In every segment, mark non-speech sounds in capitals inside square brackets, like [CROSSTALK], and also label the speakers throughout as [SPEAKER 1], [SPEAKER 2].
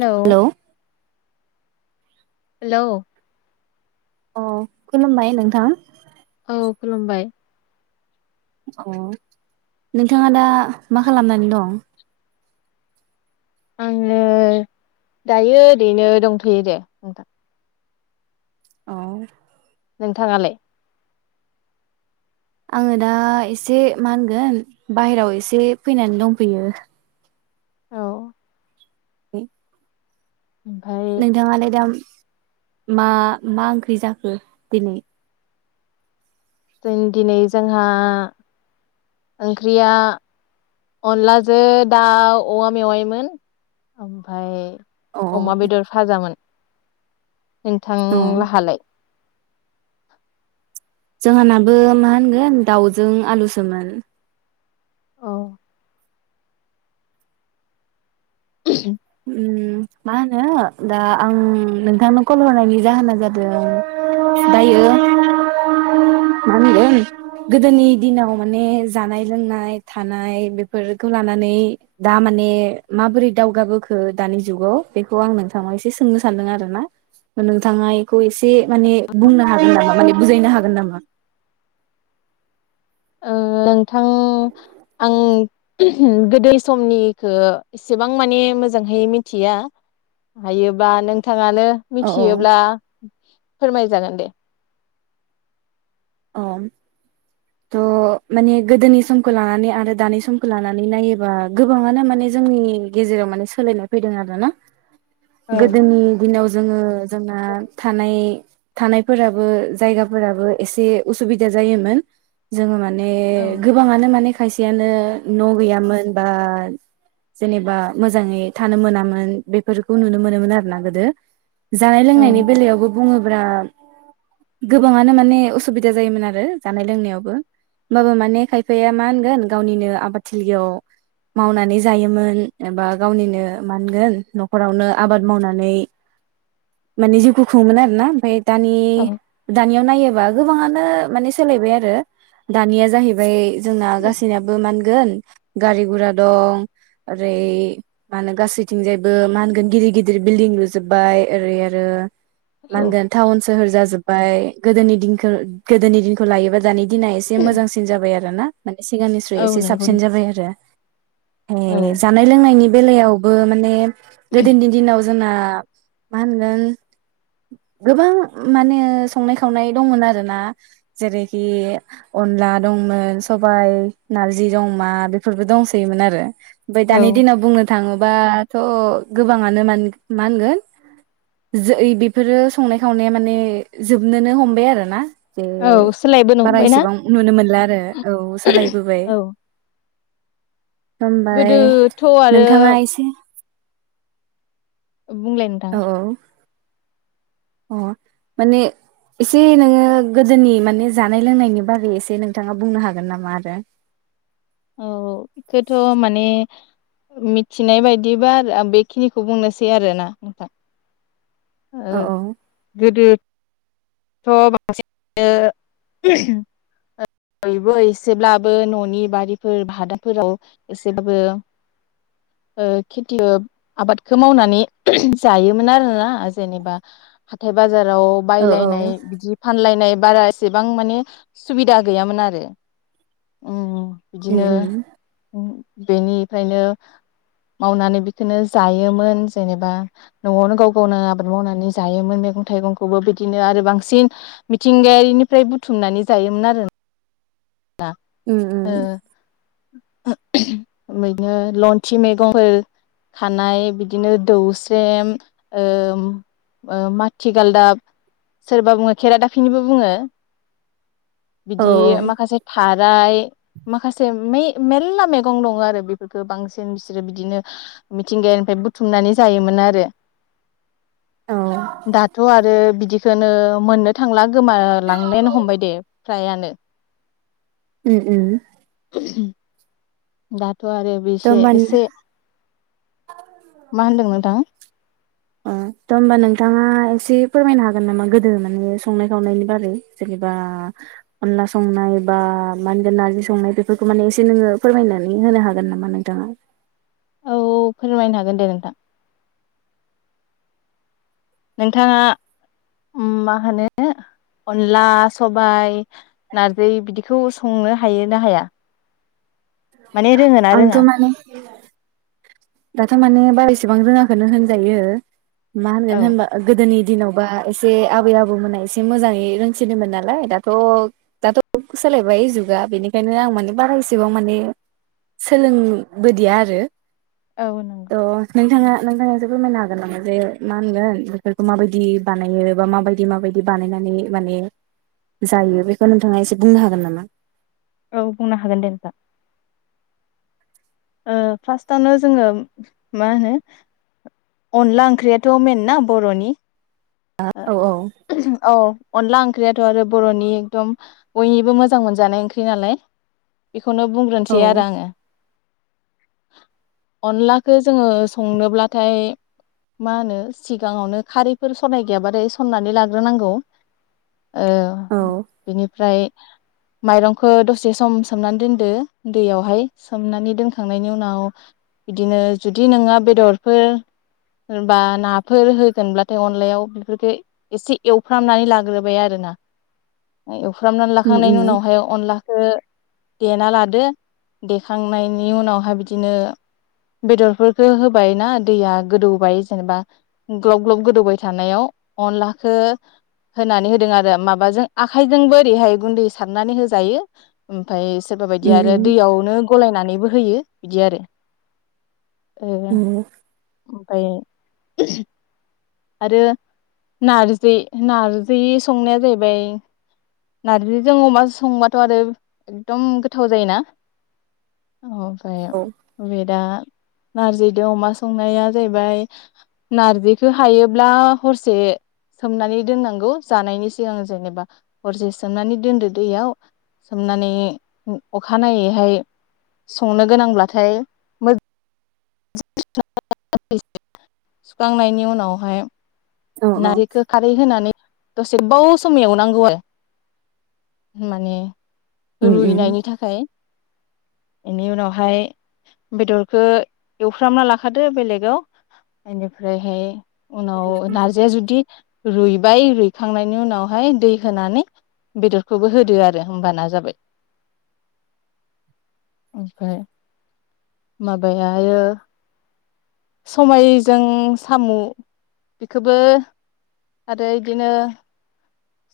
[SPEAKER 1] हेल'
[SPEAKER 2] hello
[SPEAKER 1] hello
[SPEAKER 2] अ खुलुमबाय नोंथां।
[SPEAKER 1] औ खुलुमबाय।
[SPEAKER 2] अ नोंथाङा दा मा खालामनानै दं?
[SPEAKER 1] आङो दायो ओरैनो दंथ'यो दे नोंथां।
[SPEAKER 2] औ
[SPEAKER 1] नोंथाङालाय?
[SPEAKER 2] आङो दा एसे मा होनगोन बाहेरायाव एसे फैनानै दंफैयो।
[SPEAKER 1] औ।
[SPEAKER 2] [UNINTELLIGIBLE]
[SPEAKER 1] [UNINTELLIGIBLE]
[SPEAKER 2] नोंथाङालायदाम मा मा ओंख्रि जाखो दिनै?
[SPEAKER 1] जों दिनै जोंहा ओंख्रिया अनलाजों दाउ औवा मेवायोन ओमफ्राय
[SPEAKER 2] अ
[SPEAKER 1] अमा बेदर फाजामोन।
[SPEAKER 2] अ
[SPEAKER 1] नोंथांलाहालाय?
[SPEAKER 2] जोंहानाबो मा होनगोन दाउजों आलुसोमोन।
[SPEAKER 1] ओ [UNINTELLIGIBLE]
[SPEAKER 2] ओम मा होनो दा आं नोंथांनो कल हरनायनि जाहोना जादों दायो मा होनगोन गोदोनि दिनाव माने जानाय लोंनाय थानाय बेफोरखौ लानानै दा माने माबोरै दावगाबोख दानि जुगाव बेखौ आं नोंथाङा एसे सोंनो सानदों आरो ना नोंथाङा बेखौ एसे माने बुंनो हागोन नामा माने बुजायनो हागोन नामा।
[SPEAKER 1] नोंथां आं गोदै समनिखौ इसेबां माने मोजांहै मिथिया हायोबा नोंथाङानो
[SPEAKER 2] औ औ
[SPEAKER 1] मिथियोब्ला फोरमाय जागोन दे
[SPEAKER 2] अ थ' माने गोदोनि समखौ लानानै आरो दानि समखौ लानानै नायोबा गोबाङानो माने जोंनि गेजेराव माने सोलायनाय फैदों आरोना।
[SPEAKER 1] औ
[SPEAKER 2] गोदोनि दिनाव जोङो जोंना थानाय थानायफोराबो जायगाफोराबो एसे उसुबिदा जायोमोन जोङो माने माने
[SPEAKER 1] औ
[SPEAKER 2] गोबाङानो माने खायसेयानो न' गैयामोन बा जेनेबा मोजाङै थानो मोनामोन बेफोरखौ नुनो मोनोमोन आरो ना गोदो। जानाय
[SPEAKER 1] औ
[SPEAKER 2] लोंनायनि बेलायावबो बुङो ब्ला गोबांङानो माने उ सुबिदा जायोमोन आरो जानाय लोंनायावबो होमबाबो माने खायफाया मा होनगोन गावनिनो आबादथिलियाव मावनानै जायोमोन एबा गावनिनो मा होनगोन न'खरावनो आबाद मावनानै माने जिउखौ खुङोमोन आरोना ओमफ्राय दानि दानियाव नायो गोबाङानो माने सोलायबाय आरो दानिया जाहैबाय जोंना गासैनायाबो मान ओनगोन गारि गुरा दं ओरै मा होनो गासैथिंजायबो मा होनगोन गिदिर गिदिर बिल्डिं लुजोबबाय ओरै आरो मा
[SPEAKER 1] औ
[SPEAKER 2] होनगोन टाउन सोहोर जाजोब बाय गोदोनि दि गोदोनि दिनखौ लायोबा दानि दिना एसे मोजांसिन जाबाय आरो ना? माने सिगांनिस्राय
[SPEAKER 1] औ
[SPEAKER 2] एसे
[SPEAKER 1] नंगौ
[SPEAKER 2] साबसिन
[SPEAKER 1] नोंथां
[SPEAKER 2] जाबाय आरो। ए
[SPEAKER 1] औ
[SPEAKER 2] जानाय लोंनायनि बेलायावबो माने गोदोनि दिनाव जोंना मा होनगोन गोबां माने संनाय खावनाय दंमोन आरोना जेरैखि अनला दंमोन सबायाइ नारजिजों अमा बेफोरबो दंसैयोमोन आरो। ओमफ्राय
[SPEAKER 1] औ
[SPEAKER 2] दानि दिनाव बुंनो थाङोबा थ' गोबाङानो मा होनगोन जै बे बेफोरो संनाय खावनाया माने जोबनोनो हमबाय आरो ना? जे
[SPEAKER 1] औ सोलायबोनो
[SPEAKER 2] बारा
[SPEAKER 1] हमबायना
[SPEAKER 2] इसेबां नुनो मोनला आरो औ सोलायबोबाय।
[SPEAKER 1] औ
[SPEAKER 2] हमबाय
[SPEAKER 1] गोदोथ' आरो
[SPEAKER 2] नोंथाङा एसे
[SPEAKER 1] बुंलाय नोंथां
[SPEAKER 2] औ अ माने एसे नोङो गोदोनि माने जानाय लोंनायनि बारै एसे नोंथाङा बुंनो हागोन नामा आरो?
[SPEAKER 1] औ औ बेखौथ' माने मिथिनाय बायदिबा आरो आं बेखिनिखौ बुंनोसै आरोना नोंथां ओ
[SPEAKER 2] औ
[SPEAKER 1] गोदो स' म [UNINTELLIGIBLE] बयबो एसेब्लाबो न'नि बारिफोर भादाफोराव एसेब्लाबो ओ खेथि आबादखौ मावनानै जायोमोन आरोना जेनेबा हाथाय बाजार
[SPEAKER 2] औ औ
[SPEAKER 1] बायलायनाय बिदि फानलायनाय बारा एसेबां माने सुबिदा गैयामोन आरो
[SPEAKER 2] उम
[SPEAKER 1] बिदिनो
[SPEAKER 2] उम
[SPEAKER 1] बेनिफ्रायनो मावनानै बिखौनो जायोमोन जेनेबा न'आवनो गाव गावनो आबाद मावनानै जायोमोन मैगं थाइगंखौबो बिदिनो आरो बांसिन मिथिंगायारिनिफ्राय बुथुमनानै जायोमोन आरो
[SPEAKER 2] उम उम
[SPEAKER 1] ओ नो लन्थि मैगंफोर खानाय बिदिनो दौस्रम ओ ओ माथिगालदाब सोरबा बुङो खेराादाफिनिबो बुङो
[SPEAKER 2] औ
[SPEAKER 1] बिदि माखासे इ माखासे मेलला मैगं दङ आरो बेफोरखौ बांसिन बिसोरो बिदिनो मिथिंगायानिफ्राय बुथुमनानै जायोमोन आरो
[SPEAKER 2] औ
[SPEAKER 1] दाथ' आरो बिदि बिदिखौनो मोननो थांला गोमालांनायानो हमबाय दे फ्रायानो
[SPEAKER 2] उम उम
[SPEAKER 1] [INAUDIBLE] ब [UNINTELLIGIBLE] थ' आरो
[SPEAKER 2] थ'
[SPEAKER 1] बेसे
[SPEAKER 2] होमबा
[SPEAKER 1] एसे
[SPEAKER 2] ओ
[SPEAKER 1] मा होनदों नोंथां
[SPEAKER 2] अ दा होमबा नोंथाङा एसे फोरमायनो हागोन नामा गोदो माने संनाय खावनायनि बारै जेनेबा अनला संनाय बा मा होनगोन नारजि संनाय बेफोरखौ माने एसे नोङो फोरमायनानै होनो हागोन नामा नोंथाङा
[SPEAKER 1] औ फोरमायनो हागोन दे नोंथां नोंथाङा मा होनो अनला सबायाइ नारजि बिदिखौ संनो हायो ना हाया माने रोङो ना
[SPEAKER 2] आंथ'
[SPEAKER 1] रोङा
[SPEAKER 2] माने दाथ' माने बारा इसेबां रोङाखोनो होनजायो मा
[SPEAKER 1] औ
[SPEAKER 2] होनगोन होमबा गोदोनि दिेनावबा एसे आबै आबौमोना एसे मोजाङै रोंसिनोमोन नालाय दाथ' दाथ' सोलायबाय जुगा बेनिखायनो आं माने बारा एसेबां माने सोलोंबोदिया आरो
[SPEAKER 1] औ नंगौ
[SPEAKER 2] अ नोंथाङा नोंथाङा एसे फोरमायनो हागोन नामा जे मा होनगोन बेफोरखौ माबायदि बानायो बा माबायदि माबायदि बानायनानै माने जायो बेखौ नोंथाङा एसे बुंनो हागोन नामा
[SPEAKER 1] औ बुंनो हागोन दे नोंथां ओ फार्स्टावनो जोङो मा होनो अनला ओंख्रियाथ' मेन ना बर'नि
[SPEAKER 2] औ औ
[SPEAKER 1] औ अनला ख्रियाथ' आरो बर'नि एकम बयनिबो मोजां मोनजानाय ओंख्रि नालाय बेखौनो
[SPEAKER 2] औ
[SPEAKER 1] बुंग्रोनोसै आरो आङो अनलाखौ जोङो संनोब्लाथाय मा होनो सिगाङावनो खारैफोर रनाय गैयाबाथाय सरनानै लाग्रोनांगौ। ओ
[SPEAKER 2] औ
[SPEAKER 1] बिनिफ्राय माइरंखौ दसे सम सोमनानै दोनदो दैयावहाय सोमनानै दोनखांनायनि उनाव बिदिनो जुदि नोङो बेदरफोर बा नाफोर होगोनब्लाथाय अ नलायाव बेफोरखौ एसे एवफ्रामनानै लाग्रोबाय आरोना। फ्रामनानै
[SPEAKER 2] उम
[SPEAKER 1] लाखांनायनि
[SPEAKER 2] उम
[SPEAKER 1] उनावहाय अनला खौ देना लादो देखांनायनि उनावहाय बिदिनो बेदरफोरखौ होबाय ना दैया गोदौबाय जेनेबा ग्लब ग्लब गोदौबाय थानायाव अनलाखौ होनानै होदों आरो माबाजों आखाइजोंबो ओरैहाय गुनदै सारनानै होजायो ओमफ्राय सोरबा बायदिया आरो
[SPEAKER 2] उम
[SPEAKER 1] दैयावनो गलायनानैबो होयो बिदि आरो। ओ
[SPEAKER 2] उम
[SPEAKER 1] ओमफ्राय आरो नारजि नारजि संनाया जाहैबाय नारजिजों अमाजों संबाथ' आरो एकदम गोथाव जायोना। अ
[SPEAKER 2] उम
[SPEAKER 1] जायो दा नारजिदो अमा संनाया जाहैबाय नारजिखौ हायोब्ला हरसे सोमनानै दोननांगौ जानायनि सिगां जेनेबा हरसे सोमनानै दोनदो दैयाव सोमनानै अखानायैहाय संनो गोनांब्लाथाय मोजा [UNINTELLIGIBLE] सोखांनायनि उनावहाय
[SPEAKER 2] औ औ
[SPEAKER 1] नारजि खौ खारै होनानै दसे गोबाव सम एवनांगौ आरो माने
[SPEAKER 2] उम उम
[SPEAKER 1] रुइनायनि थाखाय। बेनि उनावहाय बेदरखौ एवफ्रामना लाखादो बेलेगाव बेनिफ्रायहाय उनाव नारजि रुइबाय रुइखांनायनि उनावहाय दै होनानै बेदरखौबो होदो आरो होमबाना जाबाय ओमफ्राय माबायायो आरो समायजों साम' खोबो आरो इदिनो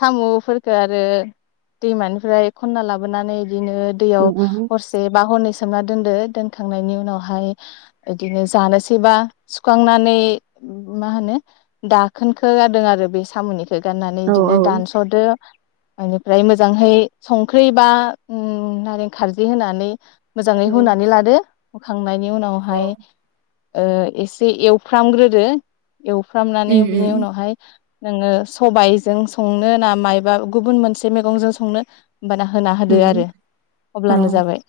[SPEAKER 1] साम'फोरखौ आरो दैमानिफ्राय खनना लाबोनानै बिदिनो दैयाव
[SPEAKER 2] उम उम
[SPEAKER 1] हरसे बा हरनै सोमना दोनदो दोनखांनायनि उनावहाय बिदिनो जानोसैबा सोखांनानै मा होनो दाखोनखौ गारदों आरो बे सामनिखौ।
[SPEAKER 2] औ
[SPEAKER 1] बिदिनो
[SPEAKER 2] औ
[SPEAKER 1] दानस'दो बेनिफ्राय मोजांहै संख्रि बा उम नारें खारजि होनानै मोजाङै होनानै लादो। होखांनायनि उनावहाय ओ एसे एवफ्रामग्रोदो। एवफ्रामनानै
[SPEAKER 2] उम
[SPEAKER 1] बिनि
[SPEAKER 2] उम
[SPEAKER 1] उनावहाय नोङो सबाय जों संनो ना मायबा गुबुन मोनसे मैगंजों संनो। होमबाना होना होदो आरो
[SPEAKER 2] औ
[SPEAKER 1] अब्लानो जाबाय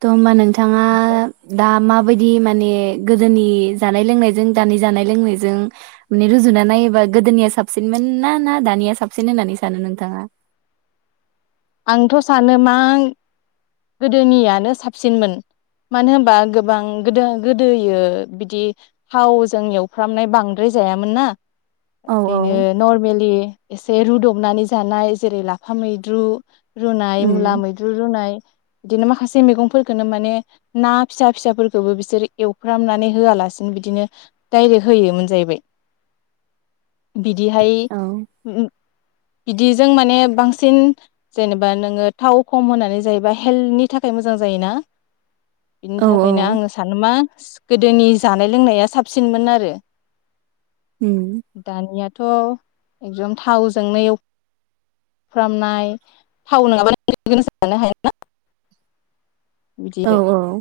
[SPEAKER 2] थ' होनोमबा नोंथाङा दा माबायदि मान माने गोदोनि जानाय लोंनायजों दानि जानाय लोंनायजों माने रुजुना नायोबा गोदोनिया साबसिनमोन ना ना दानिया साबसिन होननानै सानो नोंथाङा?
[SPEAKER 1] आंथ' सानो मा गोदोनियानो साबसिनमोन मानो होनबा गोबां गोदो गोदोयो बिदि थावजों एवफ्रामनाय बांद्राय जायामोन ना।
[SPEAKER 2] औ
[SPEAKER 1] बिदिनो
[SPEAKER 2] औ
[SPEAKER 1] नर्मेलि एसे रुदबनानै जानाय जेरै लाफा मैद्रु रुनाय मुला
[SPEAKER 2] उम
[SPEAKER 1] मैद्रु रुनाय बिदिनो माखासे मैगंफोरखौनो माने ना फिसा फिसाफोरखौबो बिसोर एवफ्रामनानै होआलासिनो बिदिनो दडायरेक्ट होयोमोन जाहैबाय। बिदिहाय
[SPEAKER 2] औ
[SPEAKER 1] बिदिजों माने बांसिन जेनेबा नोङो थाव खम होनानै जायोैबा हेल्थनि थाखाय मोजां जायोना? बिनि
[SPEAKER 2] औ
[SPEAKER 1] थाखायनो
[SPEAKER 2] औ
[SPEAKER 1] आङो सानोमा गोदोनि जानाय लोंनाया साबसिनमोन आरो।
[SPEAKER 2] उम
[SPEAKER 1] दानिया थ' एकदम थावजोंनो एव एवफ्रामनाय थाव नङाबानो जानो [INAUDIBLE] हाय [INAUDIBLE] ना बिदि
[SPEAKER 2] औ
[SPEAKER 1] आरो
[SPEAKER 2] औ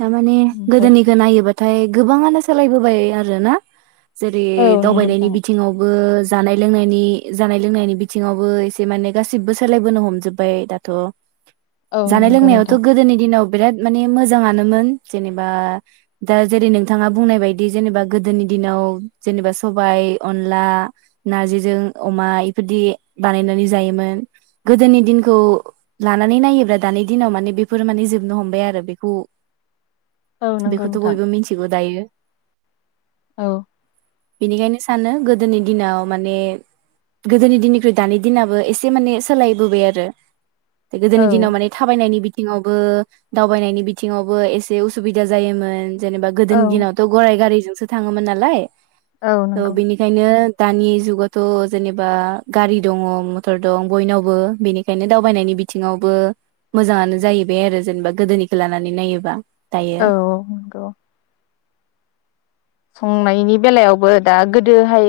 [SPEAKER 2] थारमाने
[SPEAKER 1] ओमफ्राय
[SPEAKER 2] गोदोनिखौ नायोबा ओमथाय गोबाङानो सोलायबोबाय आरो ना? जेरै
[SPEAKER 1] औ नंगौ
[SPEAKER 2] दावबायनायनि
[SPEAKER 1] नोंथां
[SPEAKER 2] बिथिङावबो जानाय लोंनायनि जानाय लोंनायनि बिथिङावबो एसे माने गासिबो सोलायबोनो हमजोबबाय दाथ'।
[SPEAKER 1] औ
[SPEAKER 2] जानाय
[SPEAKER 1] नंगौ
[SPEAKER 2] लोंनायावथ'
[SPEAKER 1] नोंथां
[SPEAKER 2] गोदोनि दिनाव बिराद माने मोज मोजाङानोमोन जेनेबा दा जेरै नोंथाङा बुंनाय बायदि जेनेबा गोदोनि दिनाव जेनेबा सबाय अनला नारजिजों अमा इफोरदि बानायनानै जायोमोन गोदोनि दिनखौ लानानै नायोब्ला दानि दिनाव माने बेफोर माने जोबनो हमबाय आरो बेखौ
[SPEAKER 1] औ नंगौ
[SPEAKER 2] बेखौथ'
[SPEAKER 1] नोंथां
[SPEAKER 2] बयबो मिथिगौ दायो
[SPEAKER 1] औ
[SPEAKER 2] बेनिखायनो सानो गोदोनि दिनाव माने गोदोनि दिननिख्रुइ दानि दिनाबो एसे माने सोलायबोबाय आरो। गोदोनि दिनाव
[SPEAKER 1] औ
[SPEAKER 2] माने थाबायनायनि बि दंबावो दावबायनायनि बि बिथिङावबो एसे उसुबिदा जायोमोन जेनेबा गोदो
[SPEAKER 1] औ
[SPEAKER 2] दिनावथ' गराय गारिजों सो थाङोमोन नालाय
[SPEAKER 1] औ
[SPEAKER 2] थ
[SPEAKER 1] नंगौ
[SPEAKER 2] बेनिखायनो दानि जुगावथ' जेनेबा गारि दङ मथर दं बयनावबो बेनिखायनो दावबायनायनि बिथिङावबो मोजाङानो जाहैबाय आरो जेनेबा गोदोनिखौ लानानै नानै नायोबा दायो
[SPEAKER 1] औ नोंंगौ संनायनि बेलायावबो दा गोदोहाय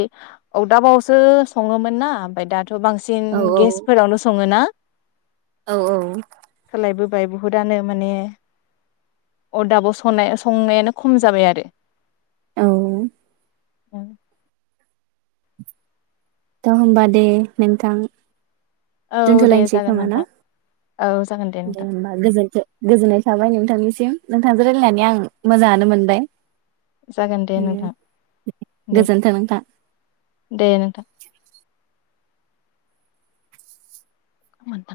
[SPEAKER 1] अरदाबावसो सङोमोन ना ओमफ्राय दाथ' थ' बांसिन
[SPEAKER 2] औ
[SPEAKER 1] गेसफोरावनो सङो ना
[SPEAKER 2] औ औ
[SPEAKER 1] खालायबो जाय बुहुदानो माने अरदाबाव संनाय संनायानो खम जाबाय आरो
[SPEAKER 2] औ
[SPEAKER 1] ओं
[SPEAKER 2] होमबा दे नोंथां
[SPEAKER 1] औ दे
[SPEAKER 2] दोनथ'लायसै
[SPEAKER 1] जागोन
[SPEAKER 2] खोमा ना
[SPEAKER 1] नोंथां औ जागोन
[SPEAKER 2] दे
[SPEAKER 1] नोंथां
[SPEAKER 2] होमबा गोजोननाय थाबाय नोंथांनिसिम नोंथांजों रायलायनानै आं मोजाङानो मोनबाय
[SPEAKER 1] जागोन दे नोंथां दे
[SPEAKER 2] गोजोन्थों नोंथां
[SPEAKER 1] दे नोंथां [INAUDIBLE]